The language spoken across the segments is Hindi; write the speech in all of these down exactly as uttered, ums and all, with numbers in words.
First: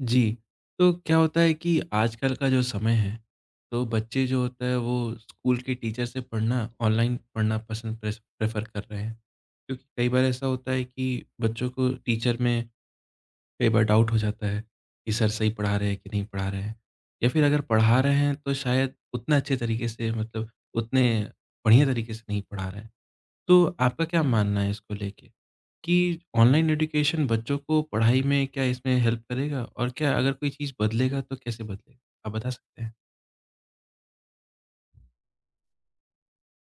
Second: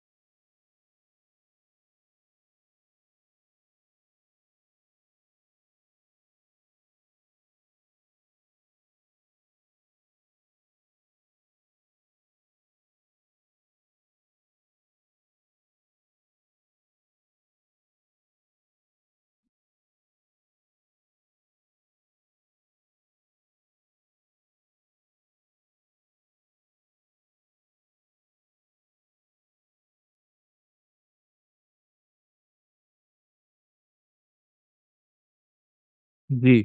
जी, तो क्या होता है कि आजकल का जो समय है, तो बच्चे जो होता है वो स्कूल के टीचर से पढ़ना ऑनलाइन पढ़ना पसंद प्रेस प्रेफ़र कर रहे हैं। क्योंकि कई बार ऐसा होता है कि बच्चों को टीचर में कई बार डाउट हो जाता है कि सर सही पढ़ा रहे हैं कि नहीं पढ़ा रहे हैं। या फिर अगर पढ़ा रहे हैं तो शायद उतना अच्छे तरीके से मतलब उतने बढ़िया तरीके से नहीं पढ़ा रहे हैं। तो आपका क्या मानना है इसको लेके? कि ऑनलाइन एजुकेशन बच्चों को पढ़ाई में क्या इसमें हेल्प करेगा? और क्या अगर कोई चीज़ बदलेगा तो कैसे बदलेगा? आप बता सकते हैं? जी,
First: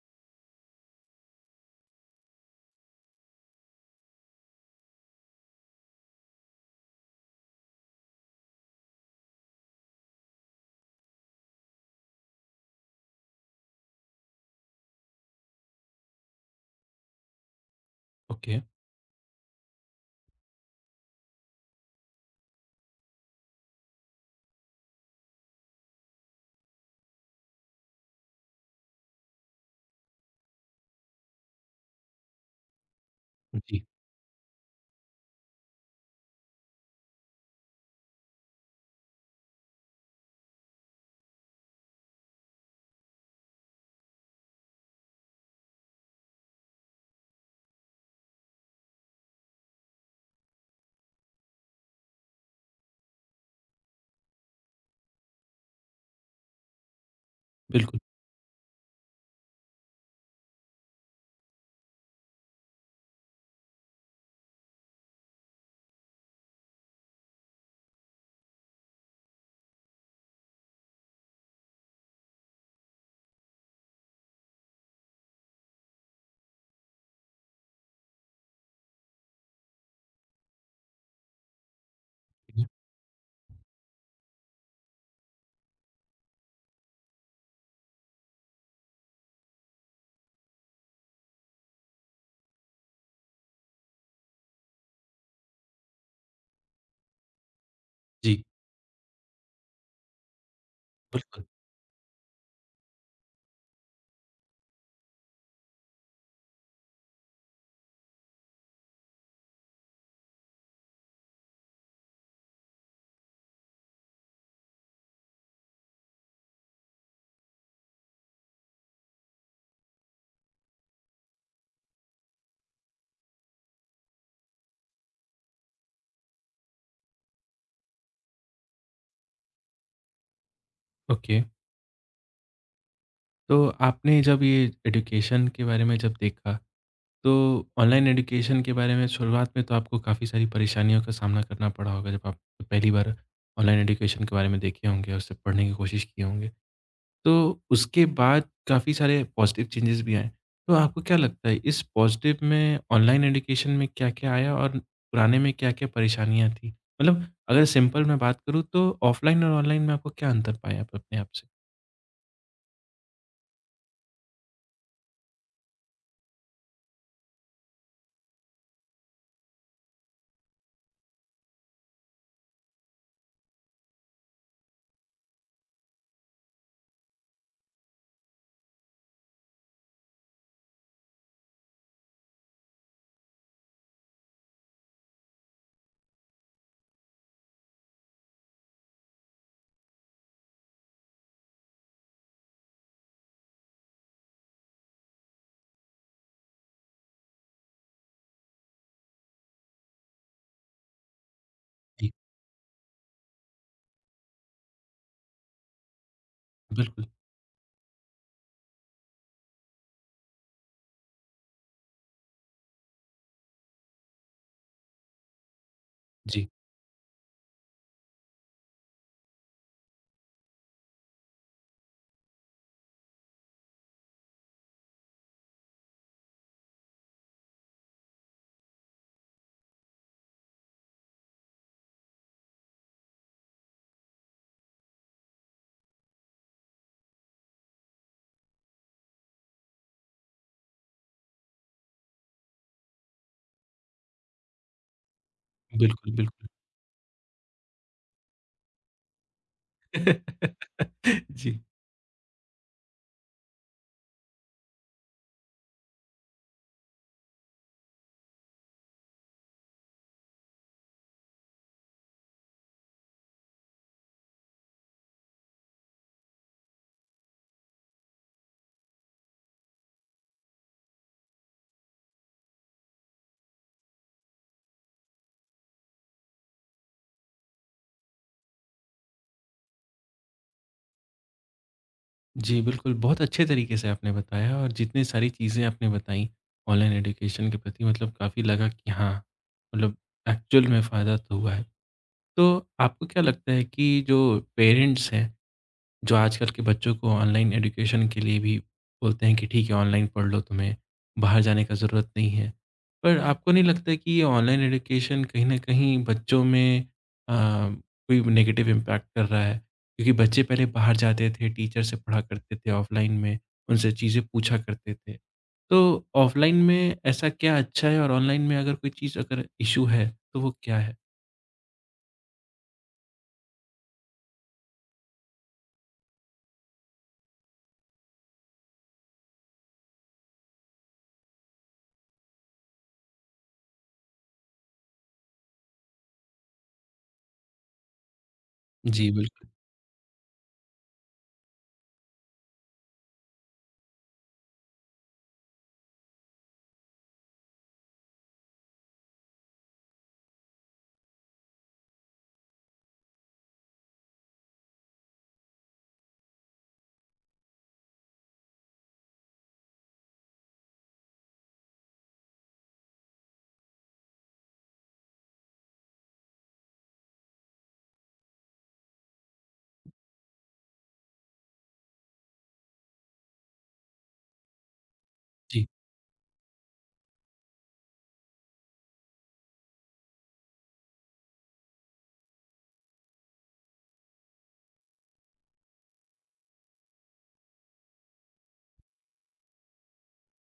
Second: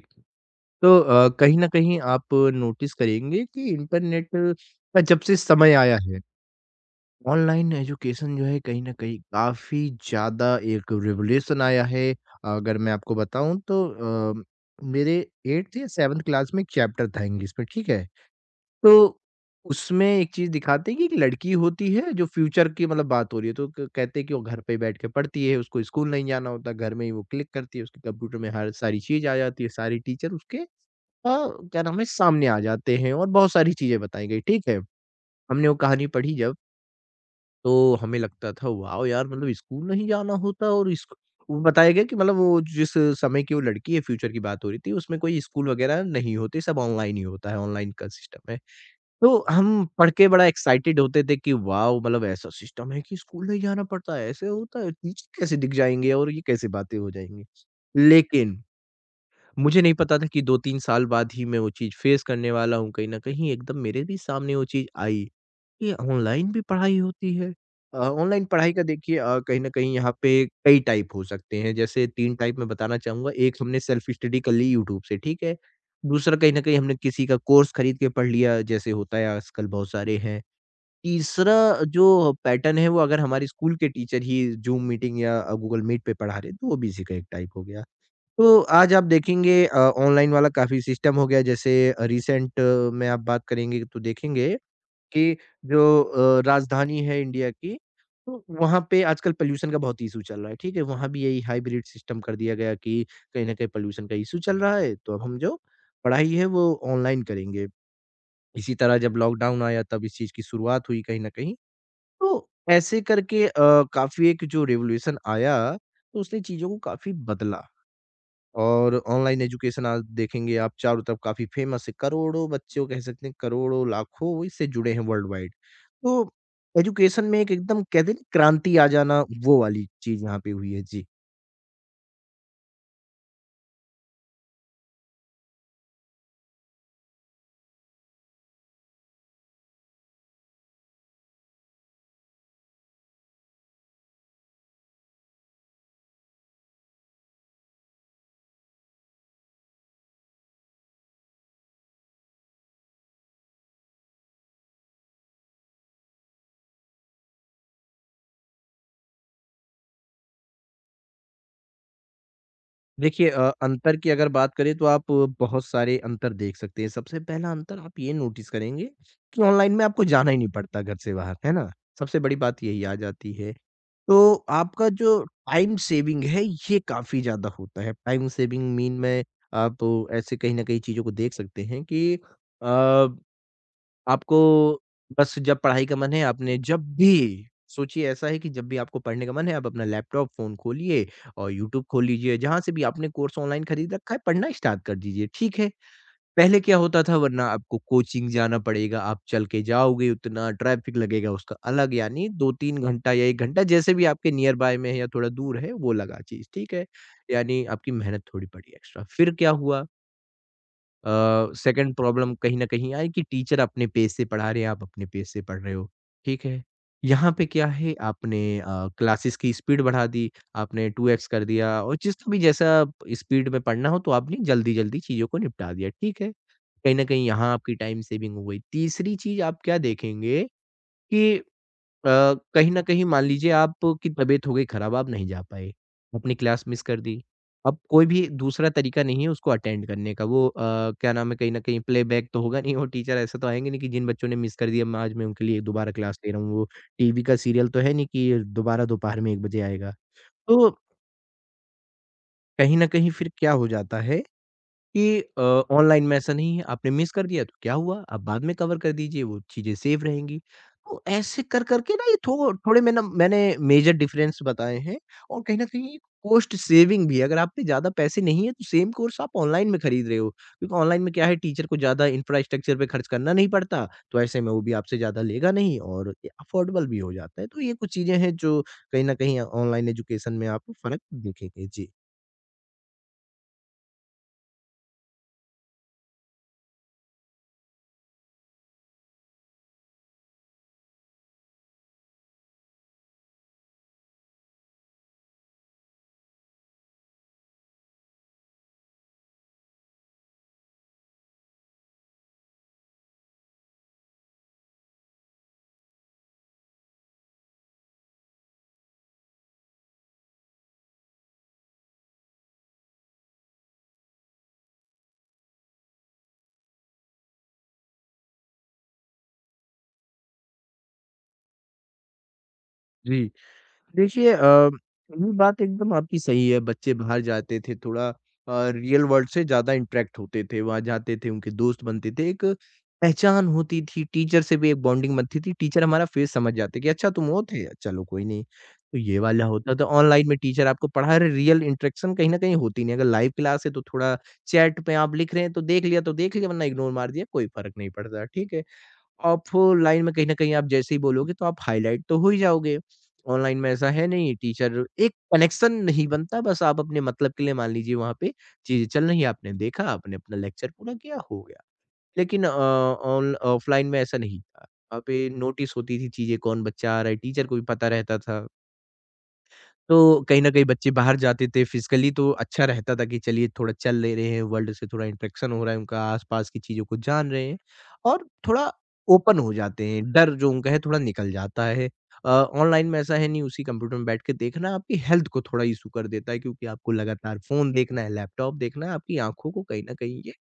तो अ, कहीं न कहीं आप नोटिस करेंगे कि इंटरनेट का जब से समय आया है, ऑनलाइन एजुकेशन जो है कहीं न कहीं काफ़ी ज़्यादा एक रिवोल्यूशन आया है। अगर मैं आपको बताऊँ तो अ, मेरे एथ या सेवंथ क्लास में एक चैप्टर था इंग्लिश में, ठीक है? ओके। तो उसमें एक चीज़ दिखाते हैं कि एक लड़की होती है जो फ्यूचर की मतलब बात हो रही है, तो क कहते हैं कि वो घर पे बैठ के पढ़ती है, उसको स्कूल नहीं जाना होता, घर में ही वो क्लिक करती है, उसके कंप्यूटर में हर सारी चीज़ आ जाती है, सारे टीचर उसके अ, क्या नाम है सामने आ जाते हैं और बहुत सारी जी। चीज़ें बताई गई, ठीक है। हमने वो कहानी पढ़ी जब, तो हमें लगता था वाओ यार! मतलब स्कूल नहीं जाना होता और इसक वो बताया गया कि मतलब वो जिस समय की वो लड़की है फ्यूचर की बात हो रही थी, उसमें कोई स्कूल वगैरह नहीं होते, सब ऑनलाइन ही होता है, ऑनलाइन का सिस्टम है। तो हम पढ़ के बड़ा एक्साइटेड होते थे कि वाओ! मतलब ऐसा सिस्टम है कि स्कूल नहीं जाना पड़ता है, ऐसे होता है, टीचर कैसे दिख जाएँगे और ये कैसे बातें हो जाएँगी। बिल्कुल। लेकिन मुझे नहीं पता था कि दो-तीन साल बाद ही मैं वो चीज़ फ़ेस करने वाला हूँ, कहीं न कहीं एकदम मेरे भी सामने वो चीज़ आई। ये ऑनलाइन भी पढ़ाई होती है। अ, ऑनलाइन पढ़ाई का देखिए अ, कहीं न कहीं यहाँ पे कई टाइप हो सकते हैं, जैसे तीन टाइप मैं बताना चाहूँगा। एक हमने सेल्फ स्टडी कर ली यूट्यूब से, ठीक है? दूसरा कहीं न कहीं हमने किसी का कोर्स खरीद के पढ़ लिया, जैसे होता है आजकल बहुत सारे हैं। तीसरा जो ठीक है। पैटर्न है वो अगर हमारे स्कूल के टीचर ही ज़ूम मीटिंग या अ, गूगल मीट पे पढ़ा रहे हैं, तो वो भी इसी का एक टाइप हो गया। तो आज आप देखेंगे अ, ऑनलाइन वाला काफ़ी सिस्टम हो गया जैसे रिसेंट में आप बात करेंगे तो देखेंगे कि जो अ, राजधानी है इंडिया की तो जी, वहाँ पे आजकल पॉल्यूशन का बहुत इशू चल रहा है, ठीक है? वहाँ भी यही बिल्कुल। हाइब्रिड सिस्टम कर दिया गया कि कहीं न कहीं पॉल्यूशन का इशू चल रहा है तो अब हम जो पढ़ाई है वो ऑनलाइन करेंगे। इसी तरह जब लॉकडाउन आया तब इस चीज़ की शुरुआत हुई कहीं न कहीं। तो ऐसे करके अ, काफ़ी एक जो रिवॉल्यूशन आया तो उसने चीज़ों को काफ़ी बदला। और ऑनलाइन एजुकेशन आज देखेंगे आप चारों तरफ काफ़ी फेमस है। करोड़ों बच्चों कह सकते हैं करोड़ों, लाखों वो इससे जुड़े हैं वर्ल्ड वाइड। तो एजुकेशन में एक एकदम कहते हैं ना क्रांति आ जाना वो वाली चीज़ यहाँ पे हुई है। जी। ओके। तो आपने जब ये एजुकेशन के बारे में जब देखा, तो ऑनलाइन एजुकेशन के बारे में शुरुआत में तो आपको काफ़ी सारी परेशानियों का सामना करना पड़ा होगा जब आप पहली बार ऑनलाइन एजुकेशन के बारे में देखे होंगे और उससे पढ़ने की कोशिश किए होंगे। तो उसके बाद काफ़ी सारे पॉज़िटिव चेंजेस भी आए। तो आपको क्या लगता है इस पॉज़िटिव में ऑनलाइन एजुकेशन में क्या-क्या आया और पुराने में क्या-क्या परेशानियाँ थीं? मतलब अगर सिंपल मैं बात करूँ तो ऑफ़लाइन और ऑनलाइन में आपको क्या अंतर पाया आप अपने आप से? देखिए अ, अंतर की अगर बात करें तो आप बहुत सारे अंतर देख सकते हैं। सबसे पहला अंतर आप ये नोटिस करेंगे कि ऑनलाइन में आपको जाना ही नहीं पड़ता घर से बाहर, है ना? सबसे बड़ी बात यही आ जाती है। तो आपका जो टाइम सेविंग है ये काफ़ी ज़्यादा होता है। टाइम सेविंग मीन में आप ऐसे कहीं न कहीं चीज़ों को देख सकते हैं कि अ, आपको बस जब पढ़ाई का मन है, आपने जब भी सोचिए ऐसा है कि जब भी आपको पढ़ने का मन है, आप अपना लैपटॉप, फ़ोन खोलिए और यूट्यूब खोल लीजिए, जहाँ से भी आपने कोर्स ऑनलाइन खरीद रखा है, पढ़ना स्टार्ट कर दीजिए, ठीक है। पहले क्या होता था वरना आपको कोचिंग जाना पड़ेगा, आप चल के जाओगे उतना, ट्रैफ़िक लगेगा उसका अलग, जी, यानी दो-तीन घंटा या एक घंटा जैसे भी आपके नियर बाय में है या थोड़ा दूर है, वो लगा चीज़, ठीक है। बिल्कुल। यानी आपकी मेहनत थोड़ी पड़ी एक्स्ट्रा। फिर क्या हुआ अ, सेकंड प्रॉब्लम कहीं न कहीं आई कि टीचर अपने पेज से पढ़ा रहे हैं, आप अपने पेज से पढ़ रहे हो, ठीक जी, है। यहाँ पे क्या है आपने अ, क्लासेस की स्पीड बढ़ा दी, आपने टू एक्स कर दिया और जिस भी जैसा स्पीड में पढ़ना हो तो आपने जल्दी-जल्दी चीज़ों को निपटा दिया, ठीक है। कहीं न कहीं यहाँ आपकी टाइम सेविंग हो गई। तीसरी चीज़ आप क्या देखेंगे कि अ, कहीं न कहीं मान लीजिए आपकी तबीयत हो गई खराब, आप नहीं जा पाए, अपनी क्लास मिस कर दी। अब कोई भी दूसरा तरीका नहीं है उसको अटेंड करने का, वो अ, क्या नाम है कहीं न कहीं प्लेबैक तो होगा नहीं, वो टीचर ऐसे तो आएँगे नहीं कि जिन बच्चों ने मिस कर दिया, मैं आज मैं उनके लिए दोबारा बिल्कुल, क्लास ले रहा बिल्कुल। हूँ, वो टीवी का सीरियल तो है नहीं कि दोबारा दोपहर में एक बजे आएगा। तो जी। कहीं न कहीं फिर क्या हो जाता है कि अ, ऑनलाइन में ऐसा नहीं है, आपने मिस कर दिया तो क्या हुआ? आप बाद में कवर कर दीजिए, वो चीज़ें सेव रहेंगी। तो ऐसे कर कर के ना ये थो थोड़े में ना मैंने मेजर डिफरेंस बताए हैं और कहीं न कहीं कॉस्ट सेविंग भी है। अगर आप पे ज़्यादा पैसे नहीं है तो सेम कोर्स आप ऑनलाइन में खरीद रहे हो, क्योंकि ऑनलाइन में क्या है टीचर को ज़्यादा इंफ्रास्ट्रक्चर पे खर्च करना नहीं पड़ता, तो ऐसे में वो भी आपसे ज़्यादा लेगा नहीं और ये अफोर्डेबल भी हो जाता है। तो ये कुछ चीज़ें हैं जो कहीं न कहीं ऑनलाइन एजुकेशन में आपको फ़र्क दिखेंगे। जी। जी, बिल्कुल, बहुत अच्छे तरीके से आपने बताया और जितनी सारी चीज़ें आपने बताई ऑनलाइन एजुकेशन के प्रति मतलब काफ़ी लगा कि हाँ, मतलब एक्चुअल में फ़ायदा तो हुआ है। तो आपको क्या लगता है कि जो पेरेंट्स हैं, जो आजकल के बच्चों को ऑनलाइन एजुकेशन के लिए भी बोलते हैं कि ठीक है ऑनलाइन पढ़ लो तुम्हें, बाहर जाने का ज़रूरत नहीं है। पर आपको नहीं लगता है कि ये ऑनलाइन एजुकेशन कहीं न कहीं बच्चों में अ, कोई नेगेटिव इम्पैक्ट कर रहा है? क्योंकि बच्चे पहले बाहर जाते थे, टीचर से पढ़ा करते थे ऑफलाइन में, उनसे चीज़ें पूछा करते थे। तो ऑफलाइन में ऐसा क्या अच्छा है और ऑनलाइन में अगर कोई चीज़ अगर इश्यू है, तो वो क्या है? जी। देखिए अ, ये बात एकदम आपकी सही है। बच्चे बाहर जाते थे थोड़ा अ, रियल वर्ल्ड से ज़्यादा इंटरैक्ट होते थे। वहाँ जाते थे, उनके दोस्त बनते थे, एक पहचान होती थी। टीचर से भी एक बॉन्डिंग बनती थी। टीचर हमारा फेस समझ जाते कि अच्छा तुम वो थे? चलो कोई नहीं। तो जी, ये वाला बिल्कुल। होता था। ऑनलाइन में टीचर आपको पढ़ा रहे, रियल इंटरैक्शन कहीं न कहीं होती नहीं। अगर लाइव क्लास है तो थोड़ा चैट पे आप लिख रहे हैं तो देख लिया तो देख लिया वरना इग्नोर मार दिया, कोई फ़र्क नहीं पड़ता। ठीक है? ऑफ़लाइन में कहीं न कहीं आप जैसे ही बोलोगे तो आप हाइलाइट तो हो ही जाओगे। ऑनलाइन में ऐसा है नहीं, टीचर एक कनेक्शन नहीं बनता बस आप अपने मतलब के लिए मान लीजिए वहाँ पे चीज़ें चल रही हैं, आपने देखा, आपने अपना लेक्चर पूरा किया, हो गया। लेकिन अ, ऑन ऑफ़लाइन में ऐसा नहीं था। वहाँ पे नोटिस होती थी चीज़ें, कौन बच्चा आ रहा है, टीचर को भी पता रहता था। तो कहीं न कहीं बच्चे बाहर जाते थे फिज़िकली तो अच्छा रहता था कि चलिए थोड़ा चल ले रहे हैं, वर्ल्ड से थोड़ा इंटरेक्शन हो जी। रहा है उनका, आस-पास की चीज़ों को जान रहे हैं और थोड़ा ओपन हो जाते हैं, डर जो उनका है थोड़ा निकल जाता है। अ, ऑनलाइन में ऐसा है नहीं उसी कंप्यूटर में बैठ के देखना आपकी हेल्थ को थोड़ा इश्यू कर देता है क्योंकि आपको लगातार फ़ोन देखना है, लैपटॉप देखना है, आपकी आँखों को कहीं न कहीं ये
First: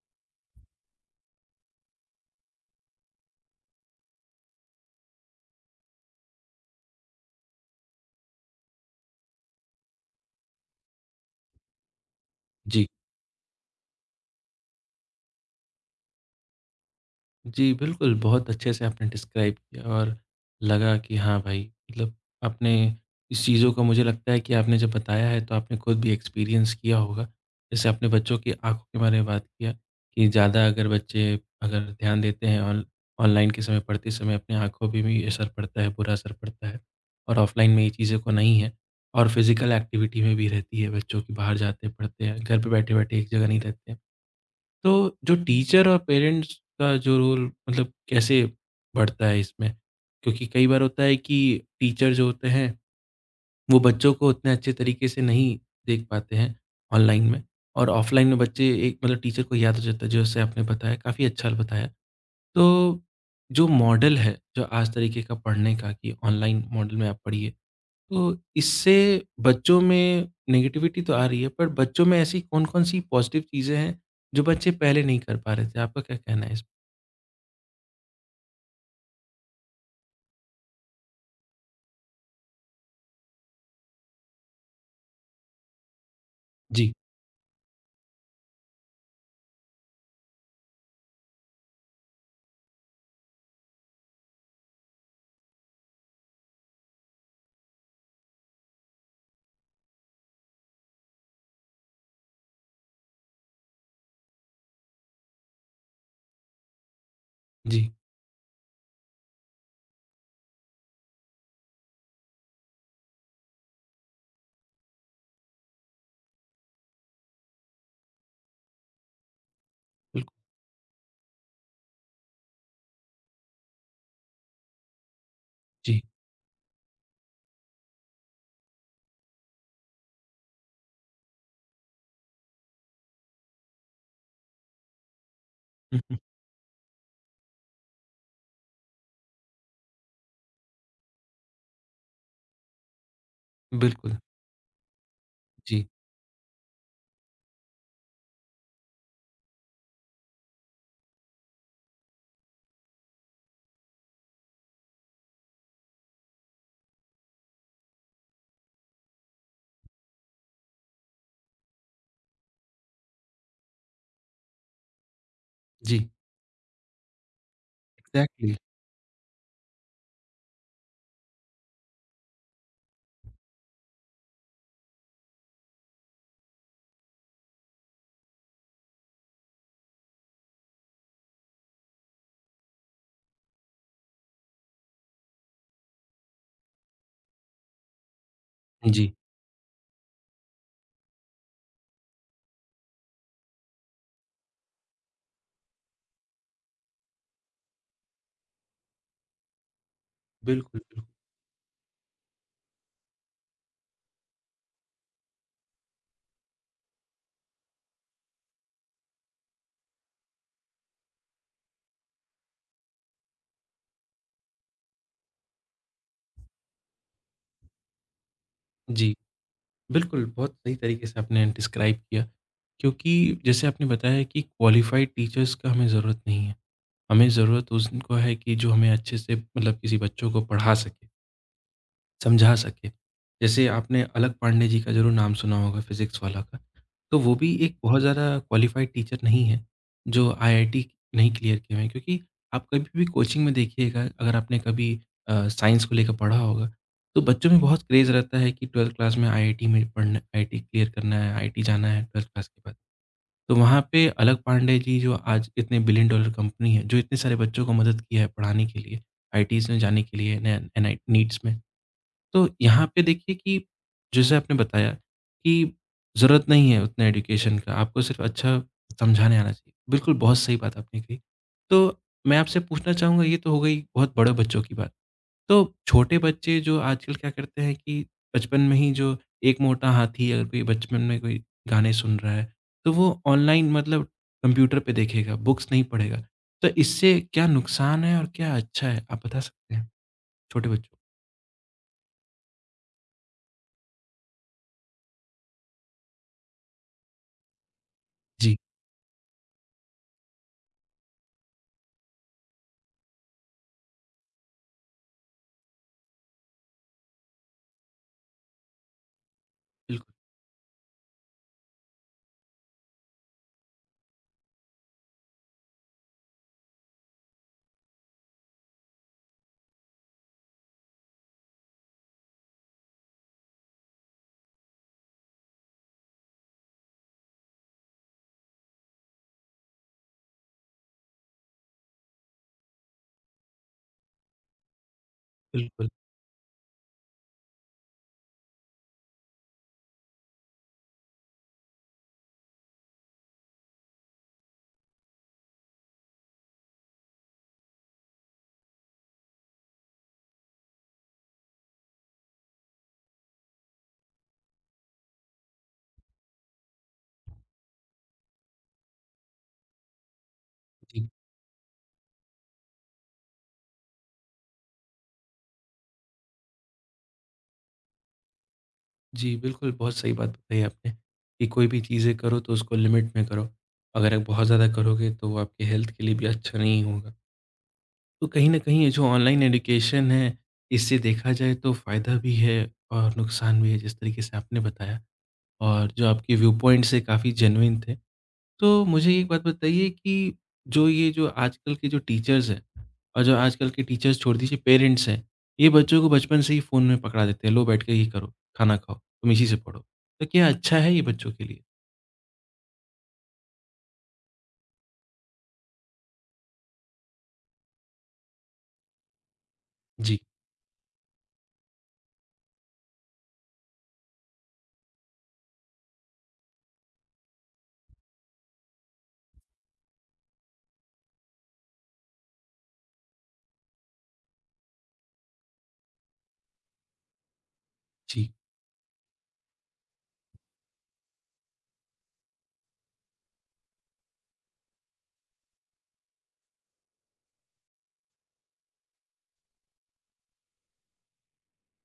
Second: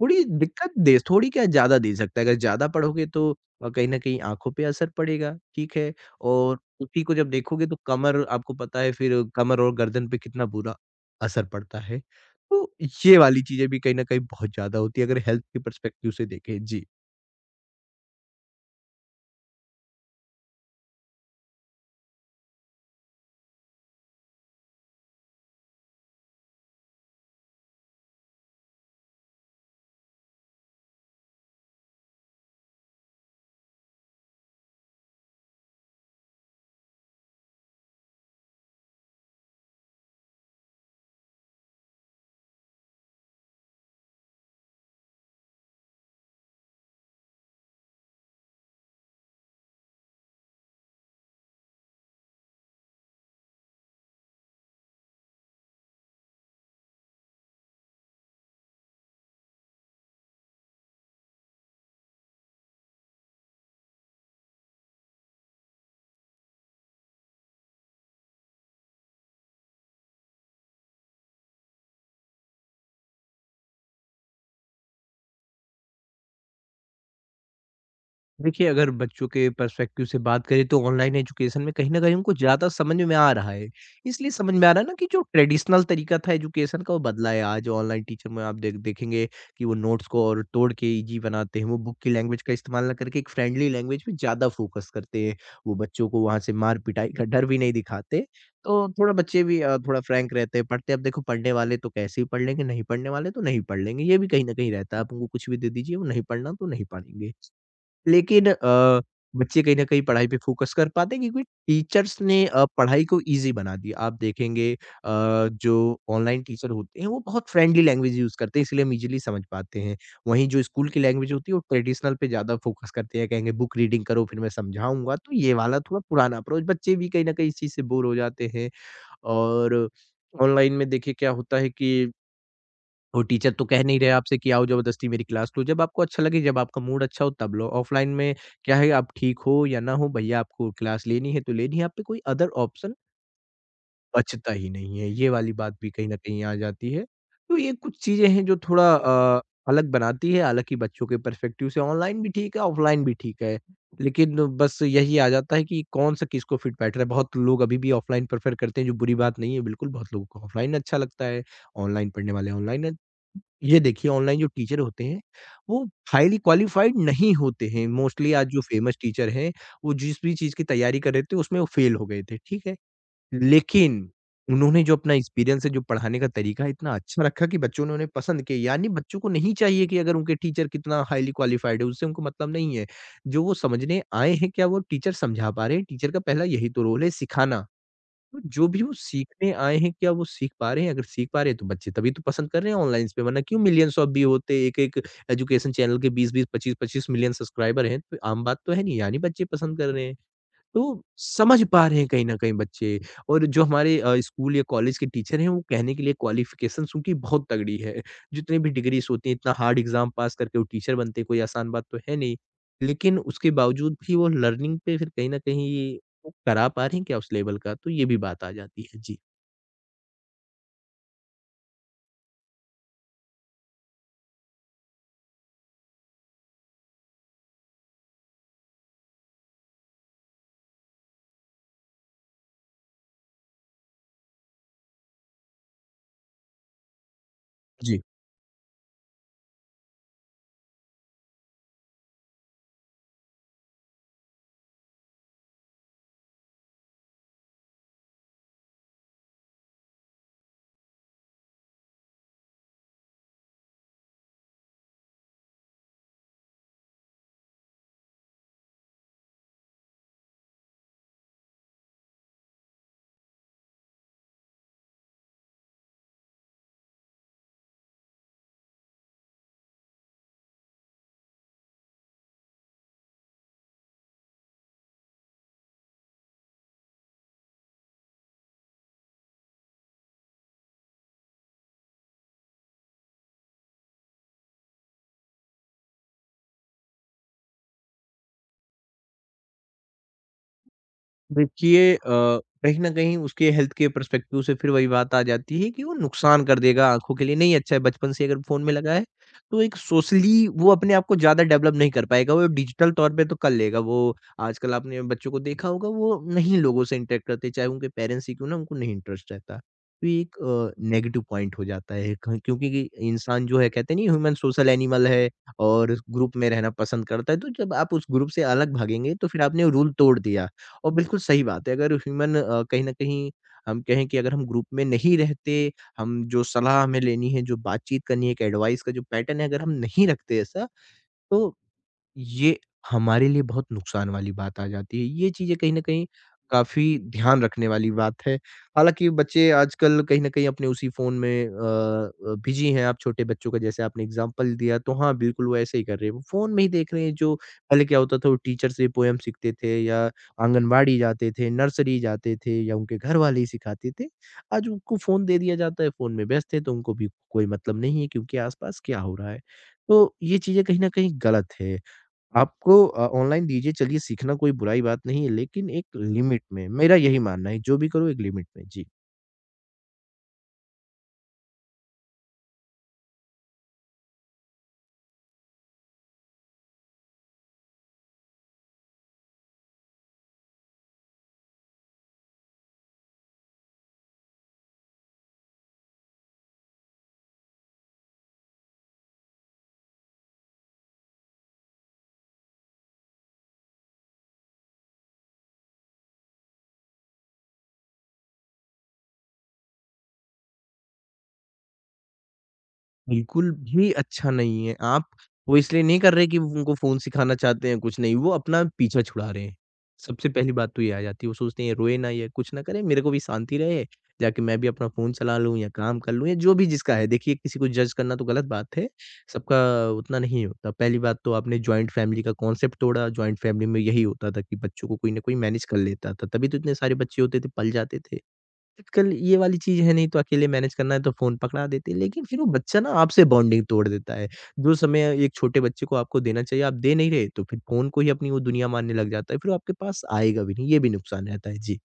थोड़ी दिक्कत दे थोड़ी क्या ज़्यादा दे सकता है, अगर ज़्यादा पढ़ोगे तो अ, कहीं न कहीं आँखों पे असर पड़ेगा, ठीक है? और उसी को जब देखोगे तो कमर आपको पता है फिर कमर और गर्दन पे कितना बुरा असर पड़ता है। तो जी। ये वाली चीज़ें भी कहीं न कहीं बहुत ज़्यादा होती है अगर हेल्थ के पर्सपेक्टिव से देखें। जी। जी, बिल्कुल, बहुत अच्छे से आपने डिस्क्राइब किया और लगा कि हाँ भाई, मतलब आपने इस चीज़ों का मुझे लगता है कि आपने जब बताया है, तो आपने खुद भी एक्सपीरियंस किया होगा। जैसे आपने बच्चों की आँखों के बारे में बात किया कि ज़्यादा अगर बच्चे अगर ध्यान देते हैं ऑन ऑनलाइन के समय, पढ़ते समय अपनी आँखों पे भी असर पड़ता है, बुरा असर पड़ता है और ऑफ़लाइन में ये चीज़ें को नहीं है और फिज़िकल एक्टिविटी में भी रहती है, बच्चों की बाहर जाते, पढ़ते हैं, घर पे बैठे-बैठे एक जगह नहीं रहते। हैं। तो जो टीचर और पेरेंट्स का जो रोल मतलब कैसे बढ़ता है इसमें? क्योंकि कई बार होता है कि टीचर जो होते हैं, वो बच्चों को उतने अच्छे तरीके से नहीं देख पाते हैं ऑनलाइन में और ऑफ़लाइन में बच्चे एक मतलब टीचर को याद हो जाता है, जैसे आपने बताया काफ़ी अच्छा बताया। तो जो मॉडल है, जो आज तरीके का पढ़ने का कि ऑनलाइन मॉडल में आप पढ़िए, तो इससे बच्चों में नेगेटिविटी तो आ रही है, पर बच्चों में ऐसी कौन-कौन सी पॉज़िटिव चीज़ें हैं, जो बच्चे पहले नहीं कर पा रहे थे? आपका क्या कहना है इस देखिए, अगर बच्चों के पर्सपेक्टिव से बात करें तो ऑनलाइन एजुकेशन में कहीं न कहीं उनको ज़्यादा समझ में आ रहा है। इसलिए समझ में आ रहा है ना कि जो ट्रेडिशनल तरीका था एजुकेशन जी। का वो बदला है आज ऑनलाइन टीचर में आप देख देखेंगे कि वो नोट्स को और तोड़ के ईज़ी बनाते हैं। वो बुक की लैंग्वेज का इस्तेमाल ना करके एक फ्रेंडली लैंग्वेज पे ज़्यादा फ़ोकस करते हैं। वो बच्चों को वहाँ से मार पिटाई का डर भी नहीं दिखाते। तो थोड़ा बच्चे भी अ, थोड़ा फ्रैंक रहते हैं, पढ़ते हैं। अब देखो पढ़ने वाले तो कैसे भी पढ़ लेंगे, नहीं पढ़ने वाले तो नहीं पढ़ लेंगे। ये भी कहीं न कहीं रहता है, आप उनको कुछ भी दे दीजिए वो नहीं पढ़ना तो नहीं पढ़ेंगे। जी, लेकिन अ, बच्चे कहीं न कहीं पढ़ाई पे फ़ोकस कर पाते हैं क्योंकि टीचर्स ने अ, पढ़ाई को ईज़ी बना दिया। आप देखेंगे अ, जो ऑनलाइन टीचर होते हैं, वो बहुत फ्रेंडली लैंग्वेज यूज़ करते हैं, इसलिए हम ईज़िली समझ पाते हैं। बिल्कुल। वहीं जो स्कूल की लैंग्वेज होती है, वो ट्रेडिशनल पे ज़्यादा फ़ोकस करते हैं, कहेंगे बुक रीडिंग करो फिर मैं समझाऊँगा। तो ये वाला थोड़ा जी। पुराना अप्रोच बच्चे भी कहीं न कहीं इस चीज़ से बोर हो जाते हैं और ऑनलाइन में देखिए क्या होता है कि और टीचर तो कह नहीं रहे आपसे कि आओ ज़बरदस्ती मेरी क्लास लो, जब हुँ, आपको हुँ, अच्छा लगे, जब आपका मूड अच्छा हो तब लो। ऑफ़लाइन में क्या है आप ठीक हो या ना हो, भैया आपको क्लास लेनी है तो लेनी है, आप पे कोई अदर ऑप्शन बिल्कुल। बचता ही नहीं है। ये वाली बात जी। भी कहीं न कहीं आ जाती है। तो ये कुछ चीज़ें हैं जो थोड़ा अ, अलग बनाती है, हालाँकि बच्चों के पर्सपेक्टिव से ऑनलाइन भी ठीक है, ऑफ़लाइन भी ठीक है। लेकिन बस यही आ जाता है कि कौन-सा किसको फिट बैठ रहा है। बहुत लोग अभी भी ऑफ़लाइन प्रेफ़र करते हैं, जो बुरी बात नहीं है बिल्कुल, बहुत लोगों को ऑफ़लाइन अच्छा लगता है, ऑनलाइन पढ़ने वाले ऑनलाइन ये देखिए ऑनलाइन जो टीचर होते हैं, वो जी, हाइली क्वालिफ़ाइड नहीं होते हैं। मोस्टली आज एग्ज़ैक्टली। जो फेमस टीचर हैं, वो जिस भी चीज़ की तैयारी कर रहे थे उसमें वो फेल हो गए थे, ठीक है? लेकिन उन्होंने जो अपना एक्सपीरियंस है, जो पढ़ाने का तरीका है इतना अच्छा रखा कि बच्चों ने उन्हें पसंद किया। यानी बच्चों को नहीं चाहिए कि अगर उनके टीचर कितना हाइली क्वालिफ़ाइड है, उससे उनको मतलब नहीं है। जो वो समझने आए हैं, क्या वो टीचर समझा पा रहे हैं? टीचर का पहला यही तो रोल है सिखाना। तो जो भी वो जी, सीखने आए हैं, क्या वो सीख पा रहे हैं? अगर सीख पा रहे हैं, तो बच्चे तभी तो पसंद कर रहे हैं ऑनलाइन्स पे, वरना क्यों मिलियंस ऑफ व्यू होते? एक-एक एजुकेशन चैनल के बीस बीस, पच्चीस पच्चीस मिलियन सब्सक्राइबर हैं, तो आम बात तो है नहीं, यानी बच्चे पसंद कर रहे हैं। बिल्कुल, तो बिल्कुल। समझ पा रहे हैं कहीं न कहीं बच्चे और जो हमारे अ, स्कूल या कॉलेज के टीचर हैं, वो कहने के लिए क्वालिफ़िकेशंस उनकी बहुत तगड़ी है। जितनी भी डिग्रीज़ होती हैं, इतना हार्ड एग्ज़ाम पास करके वो टीचर बनते हैं, कोई आसान बात तो है नहीं। लेकिन उसके बावजूद भी वो लर्निंग पे फिर कहीं न कहीं वो करा पा रहे हैं क्या उस लेवल का? तो ये भी बात आ जाती है। जी, जी। बिल्कुल, बहुत सही तरीके से आपने डिस्क्राइब किया, क्योंकि जैसे आपने बताया कि क्वालिफ़ाइड टीचर्स का हमें ज़रूरत नहीं है, हमें ज़रूरत उनको है कि जो हमें अच्छे से मतलब किसी बच्चों को पढ़ा सके। समझा सके। जैसे आपने अलग पांडे जी का ज़रूर नाम सुना होगा फ़िज़िक्स वाला का। तो वो भी एक बहुत जी। ज़्यादा क्वालिफ़ाइड टीचर नहीं है, जो आईआईटी नहीं क्लियर किए हुए हैं। क्योंकि आप कभी भी कोचिंग में देखिएगा, अगर आपने कभी अ, साइंस को लेकर पढ़ा होगा, तो बच्चों में बहुत क्रेज़ रहता है कि बारहवीं क्लास में आईआईटी में पढ़ना आईआईटी क्लियर करना है, आईआईटी जाना है बारहवीं क्लास के बाद। तो वहाँ पे अलग पांडे जी जो आज इतने बिलियन डॉलर कंपनी है, जो इतने सारे बच्चों को मदद किया है पढ़ाने के लिए, आईआईटीज़ में जाने के लिए, एन एन आई नीट्स में। तो यहाँ पे देखिए कि जैसे आपने बताया कि ज़रूरत नहीं है उतना एजुकेशन का, आपको सिर्फ़ अच्छा समझाने आना चाहिए। बिल्कुल, बहुत सही बात आपने कही। तो मैं आपसे पूछना चाहूँगा ये तो हो गई बहुत बड़े बच्चों की बात। तो छोटे बच्चे जो आजकल क्या करते हैं कि बचपन में ही जो एक मोटा हाथी अगर कोई बचपन में कोई गाने सुन रहा है, तो वो ऑनलाइन मतलब कंप्यूटर पे देखेगा, बुक्स नहीं पढ़ेगा। तो इससे क्या नुकसान है और क्या अच्छा है? आप बता सकते हैं छोटे बच्चों को? देखिए अ, कहीं न कहीं उसके हेल्थ के पर्सपेक्टिव से फिर वही बात आ जाती है कि वो नुकसान कर देगा आँखों के लिए, नहीं अच्छा है बचपन से अगर जी, फ़ोन में लगा है, तो एक सोशली वो अपने आप को ज़्यादा डेवलप नहीं कर पाएगा, वो डिजिटल तौर पे तो कर लेगा। वो आजकल आपने बच्चों को देखा होगा वो नहीं लोगों से इंटरैक्ट करते, चाहे उनके पेरेंट्स ही क्यों ना हों, उनको नहीं इंटरेस्ट रहता। तो बिल्कुल। ये एक अ, नेगेटिव पॉइंट हो जाता है क क्योंकि कि इंसान जो है कहते नहीं ह्यूमन सोशल एनिमल है और ग्रुप में रहना पसंद करता है, तो जब आप उस ग्रुप से अलग भागेंगे, तो फिर आपने रूल तोड़ दिया। और बिल्कुल सही बात है। अगर ह्यूमन अ, कहीं न कहीं हम कहें कि अगर हम ग्रुप में नहीं रहते, हम जो सलाह हमें लेनी है, जो बातचीत करनी है, एक एडवाइस का जो पैटर्न है, अगर हम नहीं रखते ऐसा तो ये हमारे लिए बहुत नुकसान वाली बात आ जाती है। ये चीज़ें कहीं न बिल्कुल। कहीं काफ़ी ध्यान रखने वाली बात है। हालाँकि बच्चे आजकल कहीं न कहीं अपने उसी फ़ोन में अ अ, बिज़ी हैं। आप छोटे बच्चों का जैसे आपने एग्ज़ाम्पल दिया तो हाँ, बिल्कुल वो ऐसे ही कर रहे हैं। वो फ़ोन में ही देख रहे हैं जो पहले क्या होता था वो टीचर से पोएम सीखते थे या आंगनबाड़ी जाते थे, नर्सरी जाते थे या उनके घरवाले ही सिखाते थे। आज उनको फ़ोन दे दिया जाता है, फ़ोन में व्यस्त हैं तो उनको भी कोई मतलब नहीं है कि उनके आस-पास क्या हो रहा है। तो ये चीज़ें कहीं न जी। कहीं गलत है। आपको अ, ऑनलाइन दीजिए चलिए सीखना कोई बुराई बात नहीं है, लेकिन एक लिमिट में, मेरा यही मानना है, जो भी करो एक लिमिट में। जी। जी, बिल्कुल, बहुत सही बात बताई आपने कि कोई भी चीज़ें करो तो उसको लिमिट में करो। अगर आप बहुत ज़्यादा करोगे तो वो आपकी हेल्थ के लिए भी अच्छा नहीं होगा। तो कहीं न कहीं ये जो ऑनलाइन एजुकेशन है, इससे देखा जाए तो फ़ायदा भी है और नुकसान भी है जिस तरीके से आपने बताया और जो आपके व्यू पॉइंट्स है काफ़ी जेनुइन थे। तो मुझे एक बात बताइए कि जो ये जो आजकल के जो टीचर्स हैं और जो आजकल के टीचर्स छोड़ दीजिए पेरेंट्स हैं, ये बच्चों को बचपन से ही फ़ोन में पकड़ा देते हैं, लो बैठ के ये करो, खाना खाओ, तुम इसी से पढ़ो। तो क्या अच्छा है ये बच्चों के लिए? बिल्कुल भी अच्छा नहीं है। आप वो इसलिए नहीं कर रहे कि वो उनको फ़ोन सिखाना चाहते हैं, कुछ नहीं, वो अपना पीछा छुड़ा रहे हैं। जी। सबसे पहली बात तो ये आ जाती है, वो सोचते हैं ये रोए ना, ये कुछ ना करे, मेरे को भी शांति रहे, जाके मैं भी अपना फ़ोन चला लूँ या काम कर लूँ या जो भी जिसका है। देखिए किसी को जज करना तो गलत बात है, सबका उतना नहीं होता। पहली बात तो आपने जॉइंट फ़ैमिली का कॉन्सेप्ट तोड़ा, जॉइंट फ़ैमिली में यही होता था कि बच्चों को कोई ना कोई मैनेज कर लेता था, तभी तो इतने सारे बच्चे होते थे, पल जाते थे। जी। आजकल ये वाली चीज़ है नहीं तो अकेले मैनेज करना है तो फ़ोन पकड़ा देते हैं, लेकिन फिर वो बच्चा ना आपसे बॉन्डिंग तोड़ देता है। जो समय एक छोटे बच्चे को आपको देना चाहिए, आप दे नहीं रहे, तो फिर फ़ोन को ही अपनी वो दुनिया मानने लग जाता है। फिर वो आपके पास आएगा भी नहीं, ये भी नुकसान रहता है। जी।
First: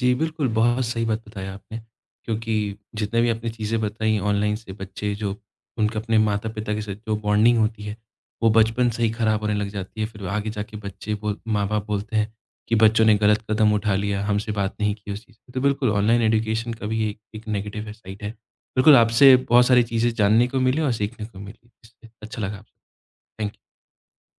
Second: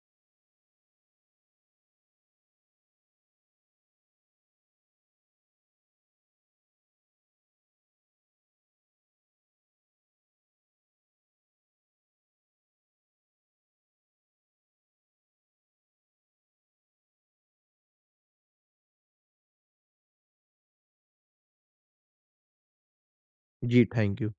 जी, बिल्कुल, बहुत सही बात बताया आपने, क्योंकि जितने भी आपने चीज़ें बताई ऑनलाइन से बच्चे जो उनके अपने माता-पिता के साथ जो बॉन्डिंग होती है, वो बचपन से ही खराब होने लग जाती है। फिर आगे जाके बच्चे बोल माँ-बाप बोलते हैं कि बच्चों ने गलत कदम उठा लिया, हमसे बात नहीं की उस चीज़ पे। तो बिल्कुल ऑनलाइन एजुकेशन का भी एक एक नेगेटिव साइड है। बिल्कुल, आपसे बहुत सारी चीज़ें जानने को मिली और सीखने को मिली। इससे अच्छा लगा। आपसे। थैंक जी, थैंक यू।